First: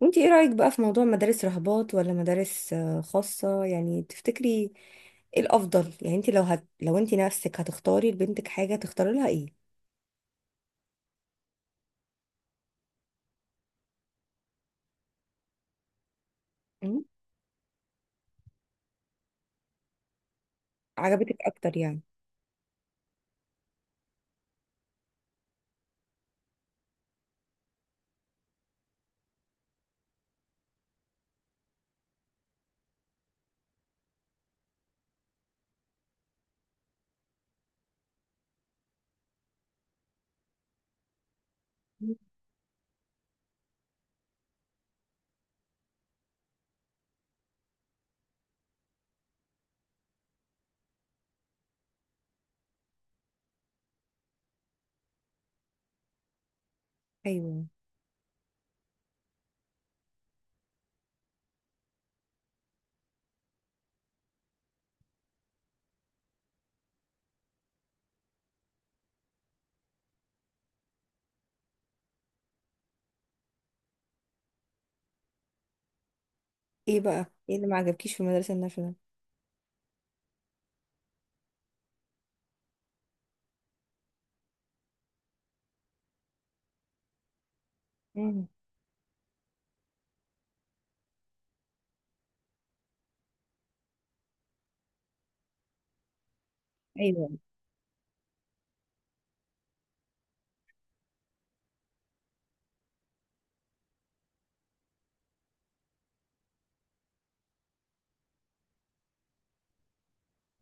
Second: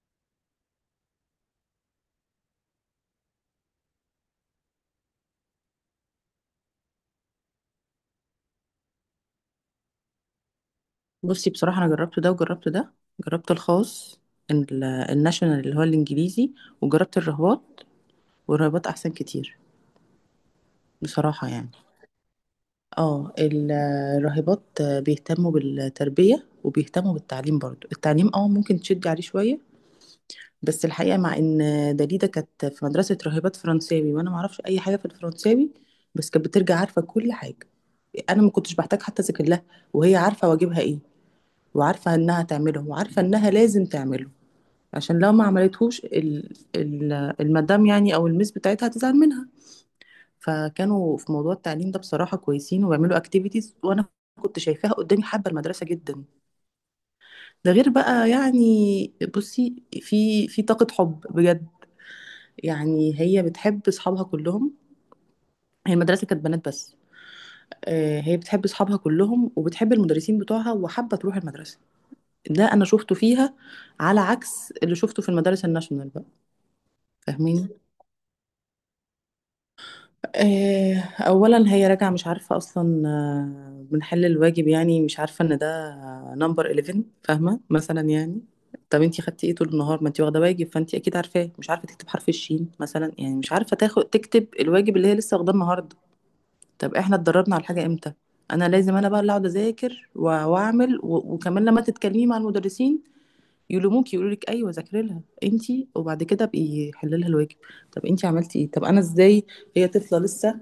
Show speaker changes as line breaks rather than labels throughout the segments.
وانتي ايه رأيك بقى في موضوع مدارس رهبات ولا مدارس خاصة يعني تفتكري ايه الافضل؟ يعني انتي لو انتي نفسك هتختاري لبنتك حاجة تختاري لها ايه؟
بصي بصراحة أنا جربت ده وجربت ده. جربت الخاص، الناشونال اللي هو الإنجليزي،
مم.
وجربت الرهبات. والرهبات أحسن كتير
عجبتك
بصراحة. يعني
اكتر يعني؟
اه ال- الراهبات بيهتموا بالتربية وبيهتموا بالتعليم، برضو التعليم ممكن تشدي عليه شوية. بس الحقيقة، مع ان دليدة كانت في مدرسة راهبات فرنساوي وانا معرفش اي حاجة في الفرنساوي، بس كانت بترجع عارفة كل حاجة. انا ما كنتش بحتاج حتى اذاكر لها، وهي عارفة واجبها ايه،
مم.
وعارفة انها تعمله وعارفة انها لازم تعمله، عشان لو ما عملتهوش المدام يعني او المس بتاعتها هتزعل منها. فكانوا في موضوع التعليم ده بصراحة كويسين، وبيعملوا اكتيفيتيز، وانا كنت شايفاها قدامي حابة المدرسة جدا.
ايوه.
ده غير بقى يعني، بصي، في طاقة حب بجد. يعني هي بتحب اصحابها كلهم، هي المدرسة كانت بنات بس. هي بتحب اصحابها كلهم وبتحب المدرسين بتوعها وحابة تروح المدرسة، ده انا شفته فيها، على عكس اللي شفته في المدارس الناشونال بقى.
ايه اللي
فاهمين؟
ما عجبكيش في المدرسة الناشونال؟
اولا هي راجعه مش عارفه اصلا، بنحل الواجب يعني، مش عارفه ان ده نمبر 11 فاهمه، مثلا يعني.
مم.
طب انتي خدتي ايه طول النهار؟ ما انتي واخده واجب فانتي اكيد عارفاه. مش عارفه تكتب حرف الشين مثلا يعني، مش عارفه تاخد تكتب الواجب اللي هي لسه واخداه النهارده. طب احنا
ايوه.
اتدربنا على الحاجه امتى؟ انا لازم انا بقى اللي اقعد اذاكر واعمل وكمان لما تتكلمي مع المدرسين يلوموك، يقولوا لك: ايوه ذاكري لها انتي، وبعد كده بقي حللها الواجب. طب انتي عملتي ايه؟ طب انا ازاي؟ هي طفله لسه.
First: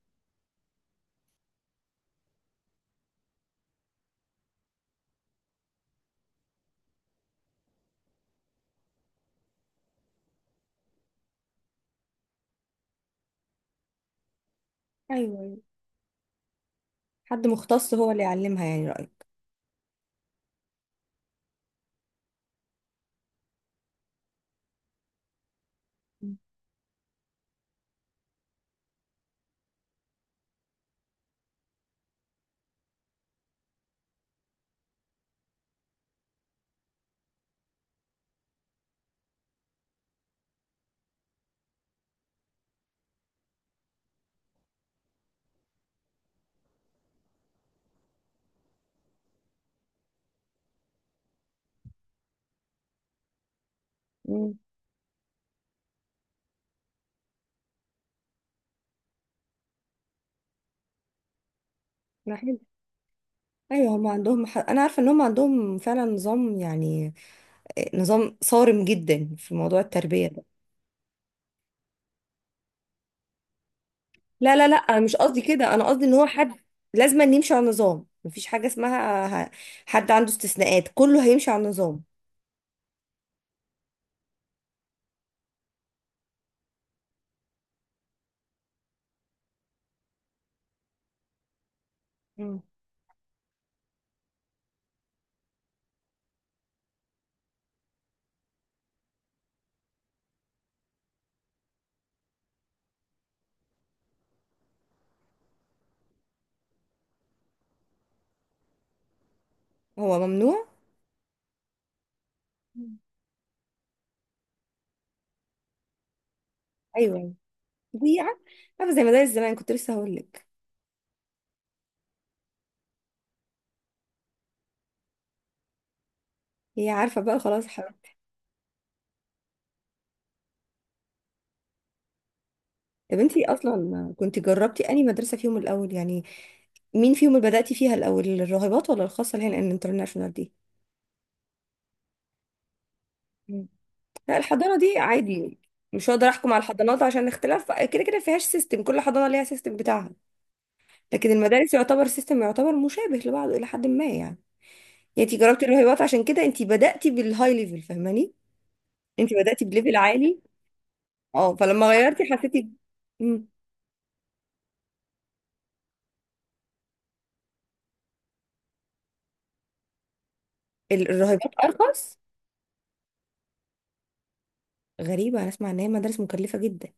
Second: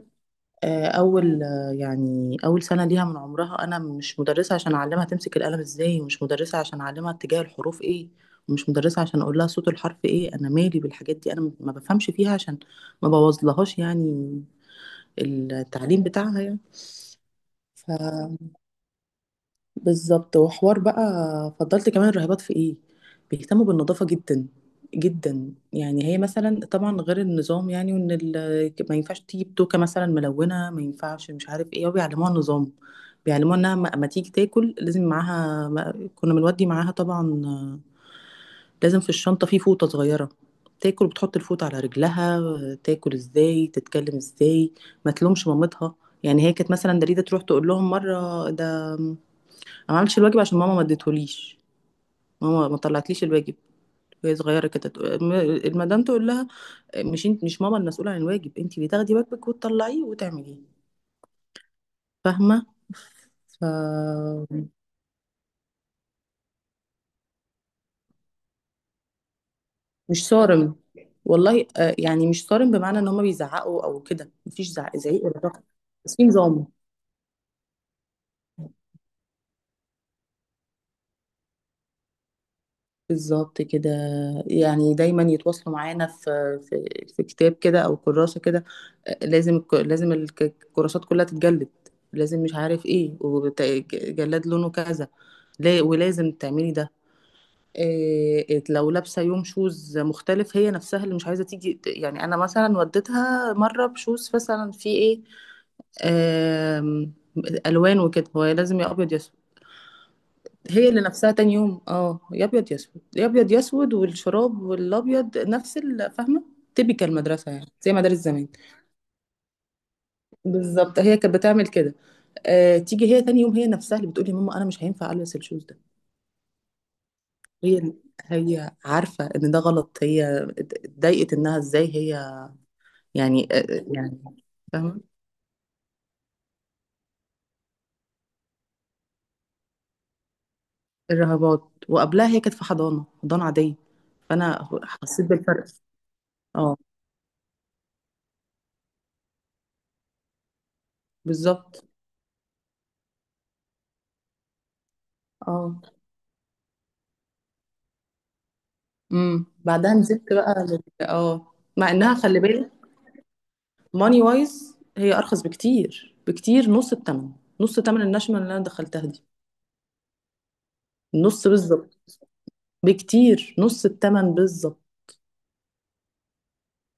آه، اول آه، يعني اول سنه ليها من عمرها. انا مش مدرسه عشان اعلمها تمسك القلم ازاي، ومش مدرسه عشان اعلمها اتجاه الحروف ايه، ومش مدرسه عشان اقول لها صوت الحرف ايه. انا مالي بالحاجات دي، انا ما بفهمش فيها، عشان ما بوظلهاش يعني
ايوه، أيوة.
التعليم بتاعها يعني.
حد مختص هو اللي
ف
يعلمها يعني، رأيك؟
بالظبط، وحوار بقى. فضلت كمان الراهبات في ايه؟ بيهتموا بالنظافة جدا جدا. يعني هي
مم.
مثلا طبعا غير النظام يعني، وان ما ينفعش تجيب توكة مثلا ملونة، ما ينفعش مش عارف ايه، وبيعلموها النظام. بيعلموها انها ما تيجي تاكل لازم معاها كنا بنودي معاها طبعا، لازم في الشنطة في فوطة صغيرة، تاكل بتحط الفوطة على رجلها، تاكل ازاي، تتكلم ازاي، ما تلومش مامتها. يعني هي كانت مثلا دريدة تروح تقول لهم مرة: ده انا ما عملتش الواجب عشان ماما ما اديتهوليش، ماما ما طلعتليش الواجب. وهي
امم.
صغيره كده، المدام تقول لها: مش انت؟ مش ماما المسؤوله عن الواجب، انت اللي تاخدي واجبك وتطلعيه وتعمليه.
حلو.
فاهمه؟ ف
ايوه، هم عندهم انا عارفه ان هم عندهم فعلا نظام يعني. نظام صارم جدا في موضوع التربيه
مش
ده.
صارم، والله. يعني مش صارم بمعنى ان هما بيزعقوا او كده،
لا لا
مفيش زعق
لا، مش
زعيق
قصدي
ولا ضغط،
كده، انا قصدي ان
بس في
هو حد
نظام.
لازم أن يمشي على النظام، مفيش حاجة اسمها حد عنده استثناءات، كله هيمشي على النظام.
بالظبط كده. يعني دايما يتواصلوا معانا في، في كتاب كده او كراسه كده. لازم الكراسات كلها تتجلد، لازم مش
مم.
عارف ايه، وجلاد لونه كذا، ولازم تعملي ده. إيه لو لابسه يوم شوز مختلف؟ هي نفسها اللي مش عايزه تيجي يعني، انا مثلا وديتها مره بشوز مثلا في ايه، آم، الوان وكده. هو لازم يا ابيض يا…
هو ممنوع.
هي اللي نفسها تاني يوم يا ابيض يا
مم.
اسود، يا ابيض يا اسود، والشراب والابيض نفس فاهمه؟ تبيكال
ايوه.
المدرسه يعني، زي مدارس
دي
زمان.
عارفة زي مدارس زمان، كنت لسه هقول لك.
بالظبط، هي كانت بتعمل كده. تيجي هي تاني يوم، هي نفسها اللي بتقولي: يا ماما انا مش هينفع البس الشوز ده.
هي عارفة بقى، خلاص
هي
حرام.
هي عارفه ان ده غلط، هي اتضايقت انها ازاي هي
طب انتي
يعني.
اصلا
يعني
كنت جربتي
فاهمه.
انهي مدرسة فيهم الاول يعني؟ مين فيهم اللي بدأتي فيها الاول، الراهبات ولا الخاصة اللي هي الانترناشونال دي؟
الرهبات. وقبلها هي كانت في حضانه، حضانه
مم.
عاديه.
لا،
فانا
الحضانة دي
حسيت
عادي.
بالفرق.
مش هقدر احكم على
اه.
الحضانات عشان اختلاف كده كده، فيهاش سيستم، كل حضانة ليها سيستم بتاعها. لكن المدارس
بالظبط.
يعتبر سيستم يعتبر مشابه لبعضه الى حد ما يعني. يعني انت جربتي
اه.
الرهيبات، عشان كده انت بدأتي بالهاي ليفل، فاهماني؟ انت بدأتي
بعدها
بليفل
نزلت
عالي.
بقى لل... اه
اه، فلما
مع انها،
غيرتي
خلي
حسيتي.
بالك،
مم.
ماني وايز هي ارخص بكتير بكتير، نص الثمن. نص الثمن الناشونال اللي انا دخلتها دي. نص
الرهيبات
بالظبط.
ارخص؟
بكتير، نص الثمن بالظبط.
غريبة، انا اسمع ان هي مدارس مكلفة جدا.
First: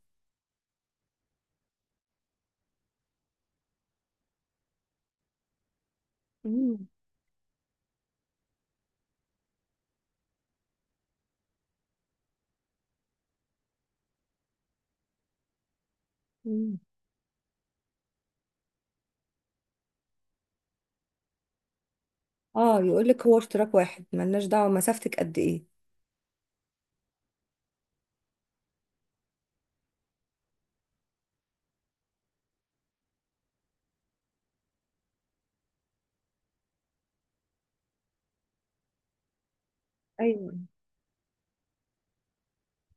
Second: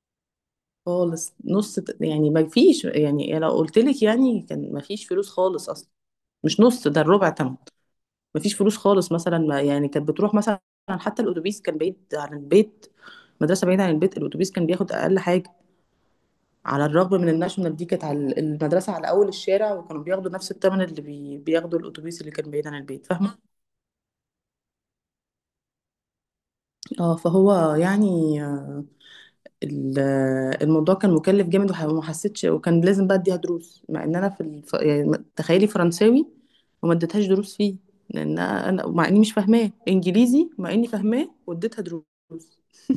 خالص، نص يعني، ما فيش يعني، لو قلت لك يعني كان ما فيش فلوس خالص اصلا. مش
مم.
نص، ده الربع ثمن. ما فيش فلوس خالص، مثلا ما يعني كانت بتروح مثلا، حتى الاتوبيس كان بعيد عن البيت. مدرسه بعيده عن البيت، الاتوبيس كان بياخد اقل حاجه،
مم.
على الرغم من الناشونال دي كانت على المدرسة على أول الشارع، وكانوا بياخدوا نفس الثمن اللي بياخدوا الأتوبيس اللي كان بعيد عن
اه،
البيت.
يقول لك هو
فاهمة؟
اشتراك واحد، ملناش دعوة مسافتك قد ايه.
اه، فهو يعني، الموضوع كان مكلف جامد، وما حسيتش، وكان لازم بقى أديها دروس، مع إن أنا يعني تخيلي، فرنساوي وما اديتهاش دروس فيه، لأن أنا مع إني مش فاهماه. إنجليزي
ايوه.
مع إني فاهماه، واديتها دروس.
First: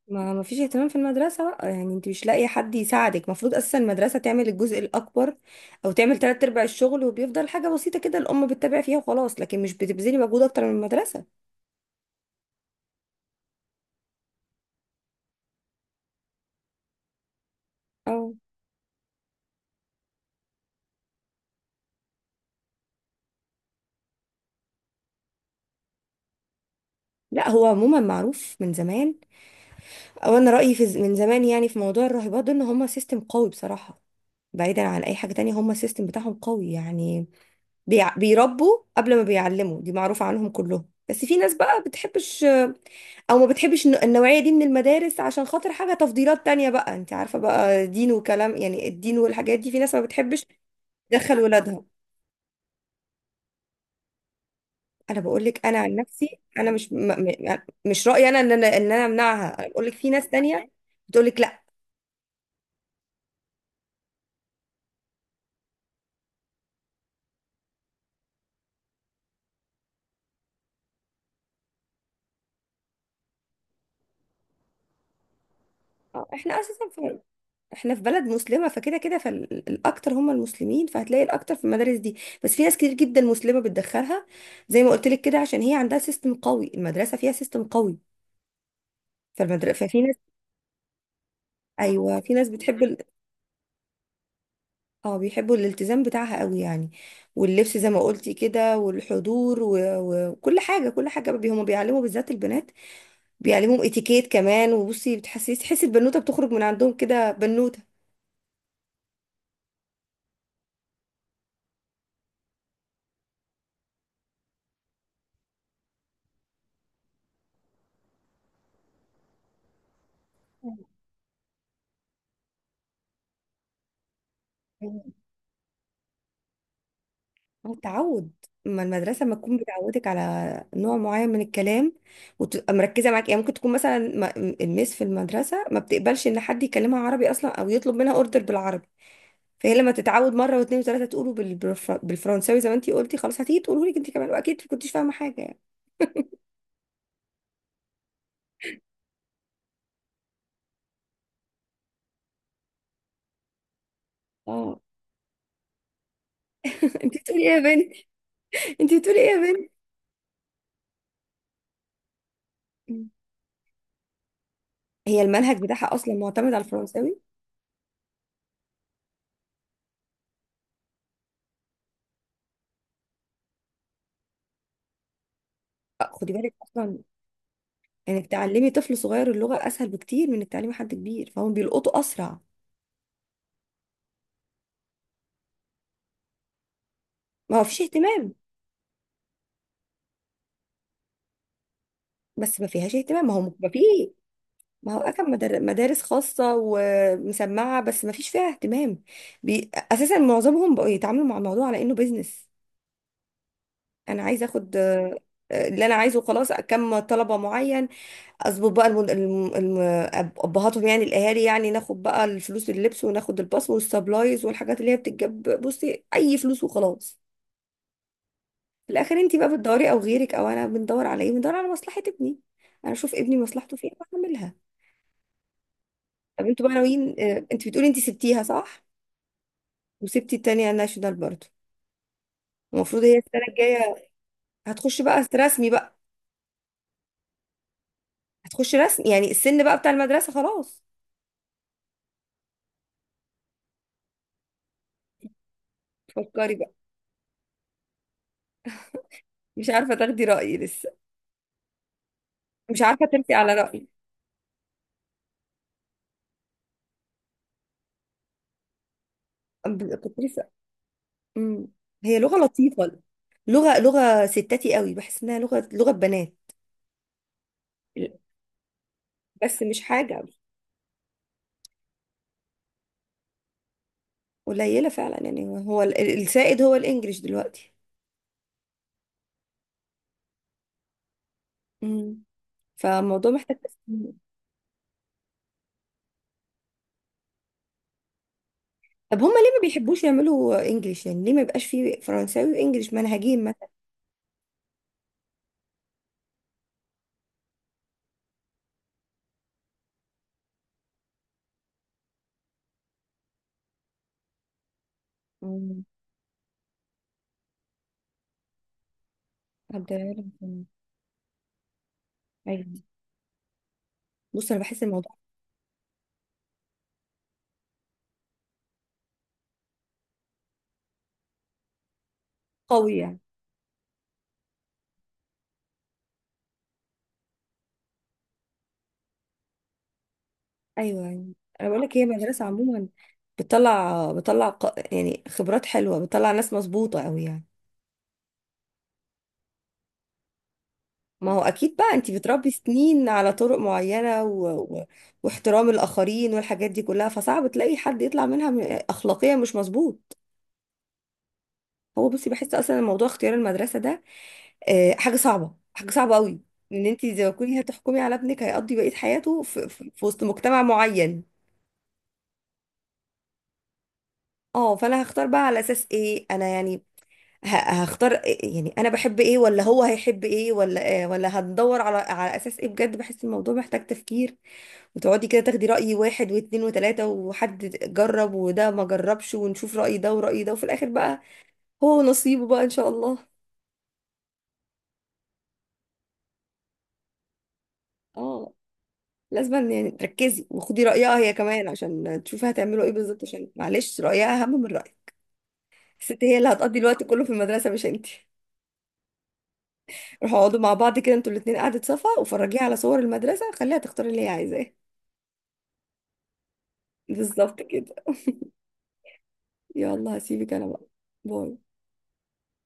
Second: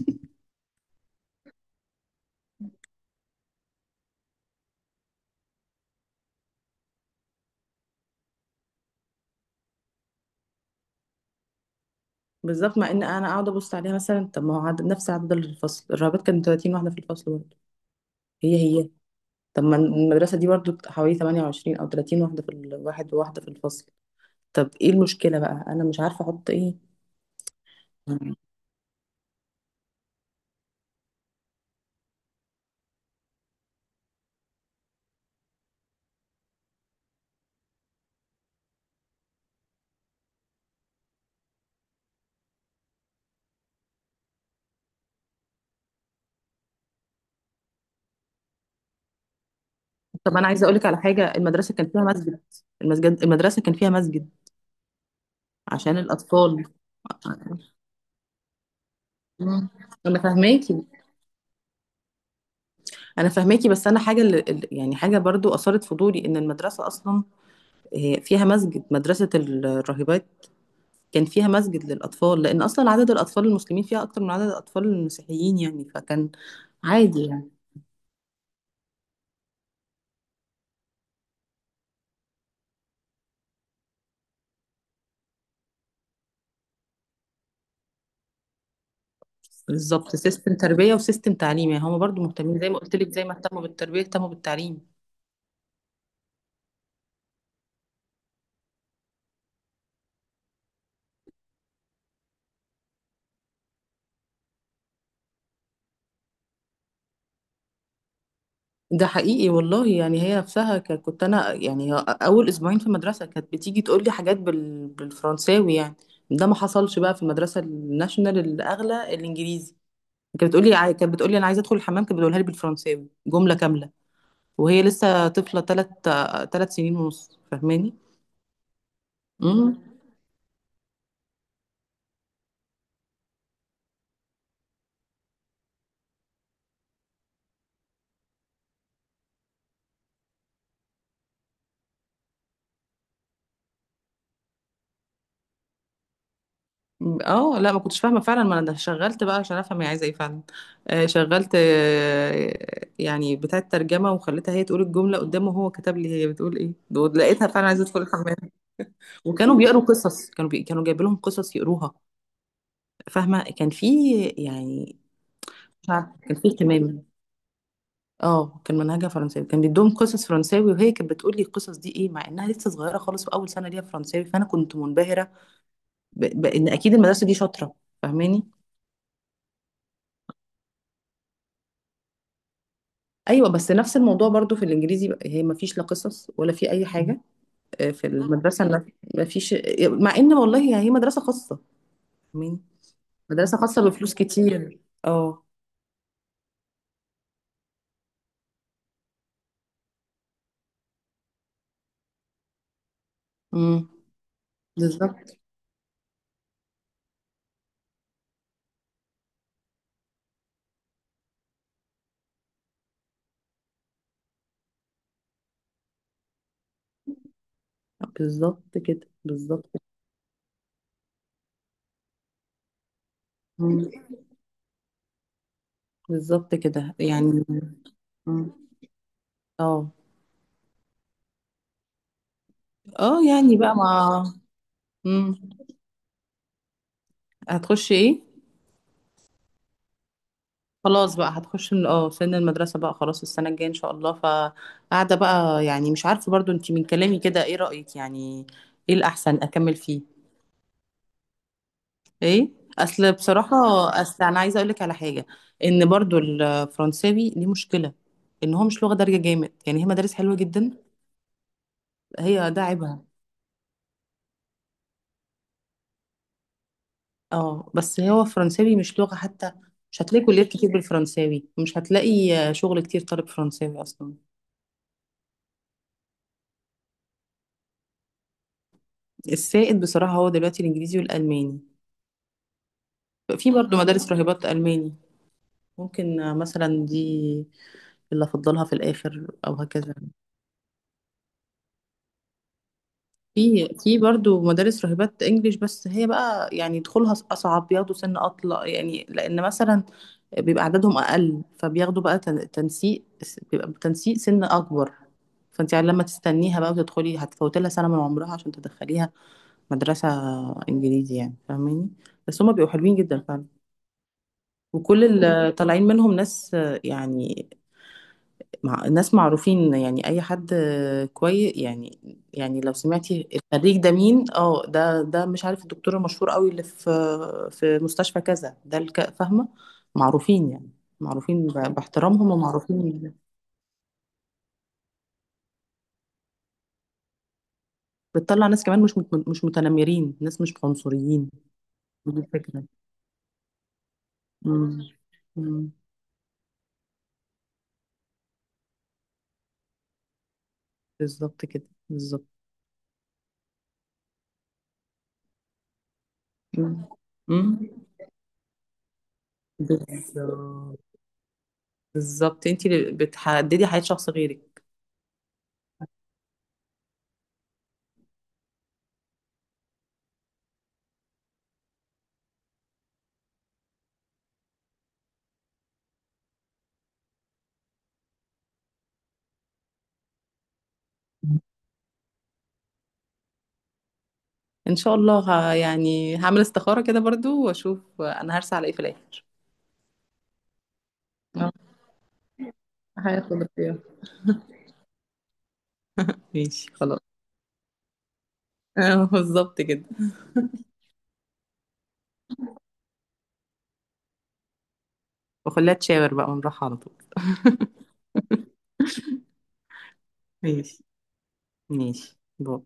ما فيش اهتمام في المدرسة بقى يعني، انت مش لاقي حد يساعدك، المفروض اصلا المدرسة تعمل الجزء الاكبر. او تعمل تلات ارباع الشغل، وبيفضل حاجة بسيطة كده الام بتتابع فيها وخلاص، لكن مش بتبذلي مجهود اكتر من المدرسة.
بالظبط. مع إن أنا قاعدة أبص عليها مثلا، طب ما هو عدد نفس عدد الفصل. الرهبات كانت 30 واحدة في الفصل برضه،
او
هي. طب ما المدرسة دي برضو حوالي 28 أو 30 واحدة في الواحد، وواحدة في الفصل. طب ايه المشكلة بقى؟ أنا مش عارفة أحط ايه.
لا، هو عموما معروف من زمان. او انا رأيي في من زمان يعني في موضوع الراهبات ده ان هم سيستم قوي بصراحة. بعيدا عن اي حاجة تانية، هم السيستم بتاعهم قوي يعني. بيربوا قبل ما بيعلموا، دي معروفة عنهم كلهم، بس في ناس بقى بتحبش. او ما بتحبش النوعية دي من المدارس عشان خاطر حاجة، تفضيلات تانية بقى، انت عارفة بقى، دين وكلام، يعني الدين والحاجات دي في ناس ما
طب
بتحبش
أنا عايزة أقولك على حاجة:
تدخل
المدرسة
ولادها.
كان فيها مسجد. المدرسة كان فيها مسجد
انا بقول لك انا عن
عشان
نفسي،
الأطفال.
انا مش يعني مش رأيي انا ان انا امنعها، انا
مم.
بقول لك في
أنا
ناس تانية
فاهماكي.
بتقول لك لا.
أنا فاهماكي، بس أنا حاجة يعني حاجة برضو أثارت فضولي، إن المدرسة أصلا، فيها مسجد. مدرسة الراهبات كان فيها مسجد للأطفال، لأن أصلا عدد الأطفال المسلمين فيها أكتر من عدد الأطفال المسيحيين، يعني
آه،
فكان
احنا اساسا في...
عادي يعني.
احنا في بلد مسلمة فكده كده، فالاكتر هم المسلمين، فهتلاقي الاكتر في المدارس دي. بس في ناس كتير جدا مسلمة بتدخلها. زي ما قلت لك كده، عشان هي عندها سيستم قوي، المدرسة فيها سيستم قوي. فالمدرسة ففي ناس.
بالظبط، سيستم تربية وسيستم تعليم. يعني هما
ايوه،
برضو
في ناس
مهتمين، زي ما قلت
بتحب.
لك، زي ما اهتموا بالتربية اهتموا بالتعليم.
اه، بيحبوا الالتزام بتاعها قوي يعني. واللبس زي ما قلتي كده والحضور وكل حاجه كل حاجه، هما بيعلموا بالذات البنات. بيعلموهم اتيكيت كمان، وبصي بتحسي، البنوته بتخرج من عندهم كده بنوته.
ده حقيقي والله. يعني هي نفسها كنت انا يعني اول اسبوعين في المدرسة كانت بتيجي تقول لي حاجات بالفرنساوي يعني. ده ما حصلش بقى في المدرسة الناشونال الاغلى الانجليزي. كانت بتقول لي انا عايزة ادخل الحمام. كانت بتقولها لي بالفرنساوي جملة كاملة، وهي لسه طفلة ثلاث سنين ونص،
هو
فاهماني؟
تعود. ما المدرسه ما تكون بتعودك على نوع معين من الكلام، وتبقى مركزه معاك، يعني ممكن تكون مثلا الميس في المدرسه ما بتقبلش ان حد يكلمها عربي اصلا او يطلب منها اوردر بالعربي. فهي لما تتعود مره واثنين وثلاثه تقولوا بالفرنساوي زي ما انتي قلتي، خلاص هتيجي تقولوا لك انت كمان، واكيد ما كنتيش فاهمه حاجه يعني.
اه لا، ما كنتش فاهمه فعلا. ما انا شغلت بقى عشان افهم هي عايزه ايه فعلا. شغلت يعني بتاعه ترجمه، وخليتها هي
اه.
تقول الجمله قدامه، وهو كتب لي هي بتقول ايه.
انت
دول
بتقولي
لقيتها
ايه يا
فعلا عايزه
بنت؟
ادخل الحمام.
انت بتقولي ايه يا
وكانوا
بنت؟
بيقروا قصص، كانوا جايبين لهم قصص يقروها، فاهمه؟ كان في يعني،
هي المنهج
مش
بتاعها
عارفة،
اصلا
كان في
معتمد على
اهتمام.
الفرنساوي.
اه، كان منهجها فرنساوي، كان بيدوهم قصص فرنساوي، وهي كانت بتقول لي القصص دي ايه، مع انها لسه صغيره خالص واول سنه ليها فرنساوي، فانا كنت منبهره
خدي بالك
بان اكيد
اصلا
المدرسه دي شاطره،
انك
فاهماني؟
تعلمي طفل صغير اللغه اسهل بكتير من انك تعلمي حد كبير، فهم بيلقطوا اسرع.
ايوه، بس نفس الموضوع برضو في الانجليزي بقى، هي ما فيش لا قصص ولا في اي حاجه.
ما هو فيش
في
اهتمام.
المدرسه ما، ما فيش. مع ان، والله يعني، هي مدرسه خاصه. مين؟
بس ما فيهاش اهتمام، ما هو
مدرسه
ما
خاصه
فيه.
بفلوس كتير،
ما هو اكم
اه.
مدارس خاصه ومسمعه، بس ما فيش فيها اهتمام. اساسا معظمهم بقوا يتعاملوا مع الموضوع على انه بيزنس.
امم.
انا عايزه اخد
بالظبط.
اللي انا عايزه خلاص كم طلبه معين. اظبط بقى ابهاتهم يعني الاهالي، يعني ناخد بقى الفلوس، اللبس، وناخد الباص والسبلايز والحاجات اللي هي بتتجاب، بصي اي فلوس، وخلاص.
بالظبط
في
كده
الاخر انت بقى
بالظبط.
بتدوري او غيرك او انا بندور على ايه؟ بندور على مصلحه ابني. انا اشوف ابني مصلحته
مم.
فين بعملها. طب
بالظبط
انتوا بقى
كده
ناويين،
يعني.
انت بتقولي انت سبتيها
مم.
صح؟
اه.
وسبتي التانية ناشونال برضه. المفروض هي
اه
السنه
يعني بقى
الجايه
مع.
هتخش بقى
مم.
رسمي بقى؟
هتخش ايه؟
هتخش رسمي يعني، السن بقى بتاع المدرسه خلاص.
خلاص بقى هتخش من سن المدرسة بقى، خلاص، السنة الجاية ان شاء الله. فقاعدة بقى، يعني مش عارفة، برضو
فكري بقى.
انتي من كلامي كده ايه رأيك يعني؟ ايه الأحسن
مش
اكمل
عارفة
فيه؟
تاخدي رأيي لسه.
ايه؟
مش عارفة
اصل
تلفي على
بصراحة،
رأيي.
اصل انا عايزة اقولك على حاجة: ان برضو الفرنساوي دي مشكلة، ان هو مش لغة دارجة جامد. يعني هي مدارس
كنت
حلوة
لسه.
جدا،
أم. هي لغة
هي ده
لطيفة.
عيبها.
لغة ستاتي قوي، بحس انها لغة بنات.
اه بس هو فرنساوي مش لغة حتى.
بس مش
مش
حاجة.
هتلاقي كليات كتير بالفرنساوي، مش هتلاقي شغل كتير طالب فرنساوي اصلا.
قليلة فعلا يعني، هو السائد هو الانجليش دلوقتي.
السائد بصراحة هو دلوقتي الانجليزي والالماني.
أم. فالموضوع
في
محتاج
برضه مدارس
تفكير.
راهبات ألماني. ممكن مثلا دي اللي أفضلها في
طب
الآخر،
هما ليه
أو
ما
هكذا.
بيحبوش يعملوا انجليش؟ يعني ليه ما يبقاش فيه فرنساوي وانجليش منهجين مثلا؟
في برضه مدارس راهبات إنجليش، بس هي بقى يعني دخولها أصعب، بياخدوا سن أطلع، يعني لأن مثلا بيبقى عددهم أقل، فبياخدوا بقى تنسيق، بيبقى تنسيق سن أكبر. فأنت
أم.
يعني لما تستنيها بقى وتدخلي، هتفوتي لها سنة من عمرها عشان تدخليها
هبدأ
مدرسة
أعرف.
إنجليزي، يعني فاهماني؟ بس هما
أيوة.
بيبقوا حلوين جدا فعلا،
بص، انا بحس
وكل
الموضوع
اللي طالعين منهم ناس يعني، مع ناس معروفين، يعني اي حد كويس يعني. يعني لو
قوي يعني.
سمعتي الخريج ده مين، ده مش عارف، الدكتور المشهور قوي اللي في في مستشفى كذا ده، فاهمه؟ معروفين يعني،
ايوه يعني.
معروفين
انا بقول لك هي
باحترامهم
مدرسه عموما
ومعروفين.
بتطلع يعني خبرات حلوه، بتطلع ناس مظبوطه قوي يعني.
بتطلع ناس كمان مش متنمرين، ناس مش عنصريين.
ما هو اكيد بقى، انت
دي
بتربي
الفكره.
سنين على طرق معينه
امم.
واحترام
أمم.
الاخرين والحاجات دي كلها، فصعب تلاقي حد يطلع منها اخلاقيا مش مظبوط.
بالظبط كده
هو
بالظبط.
بصي، بحس اصلا الموضوع اختيار المدرسه ده حاجه صعبه حاجه صعبه قوي. ان
أمم.
انت زي ما تكوني
أمم.
هتحكمي على ابنك، هيقضي بقيه حياته في
بالظبط.
وسط مجتمع معين.
بالظبط، انت اللي بتحددي حياه شخص غيرك.
اه، فانا هختار بقى على اساس ايه انا يعني؟ هختار يعني انا بحب ايه ولا هو هيحب ايه ولا إيه؟ ولا هندور على اساس ايه؟ بجد بحس الموضوع محتاج تفكير، وتقعدي كده تاخدي رأي واحد واتنين وتلاتة، وحد جرب وده ما جربش، ونشوف رأي ده ورأي ده، وفي الاخر بقى هو نصيبه بقى ان شاء الله.
ان شاء الله، يعني هعمل استخارة كده برضو، واشوف انا
اه،
هرسى على ايه في الاخر.
لازم يعني تركزي وخدي رأيها هي
اه.
كمان، عشان تشوفي هتعملوا ايه بالظبط،
هياخد
عشان
اختيار.
معلش رأيها اهم من رأيك. الست هي اللي
ماشي،
هتقضي
خلاص.
الوقت كله في المدرسة مش انتي.
بالظبط كده.
روحوا اقعدوا مع بعض كده انتوا الاتنين قعدة صفا، وفرجيها على صور المدرسة، خليها تختار اللي هي عايزاه.
وخليها تشاور بقى ونروح على طول.
بالظبط كده. يلا هسيبك انا
ماشي.
بقى. باي.
ماشي. باي.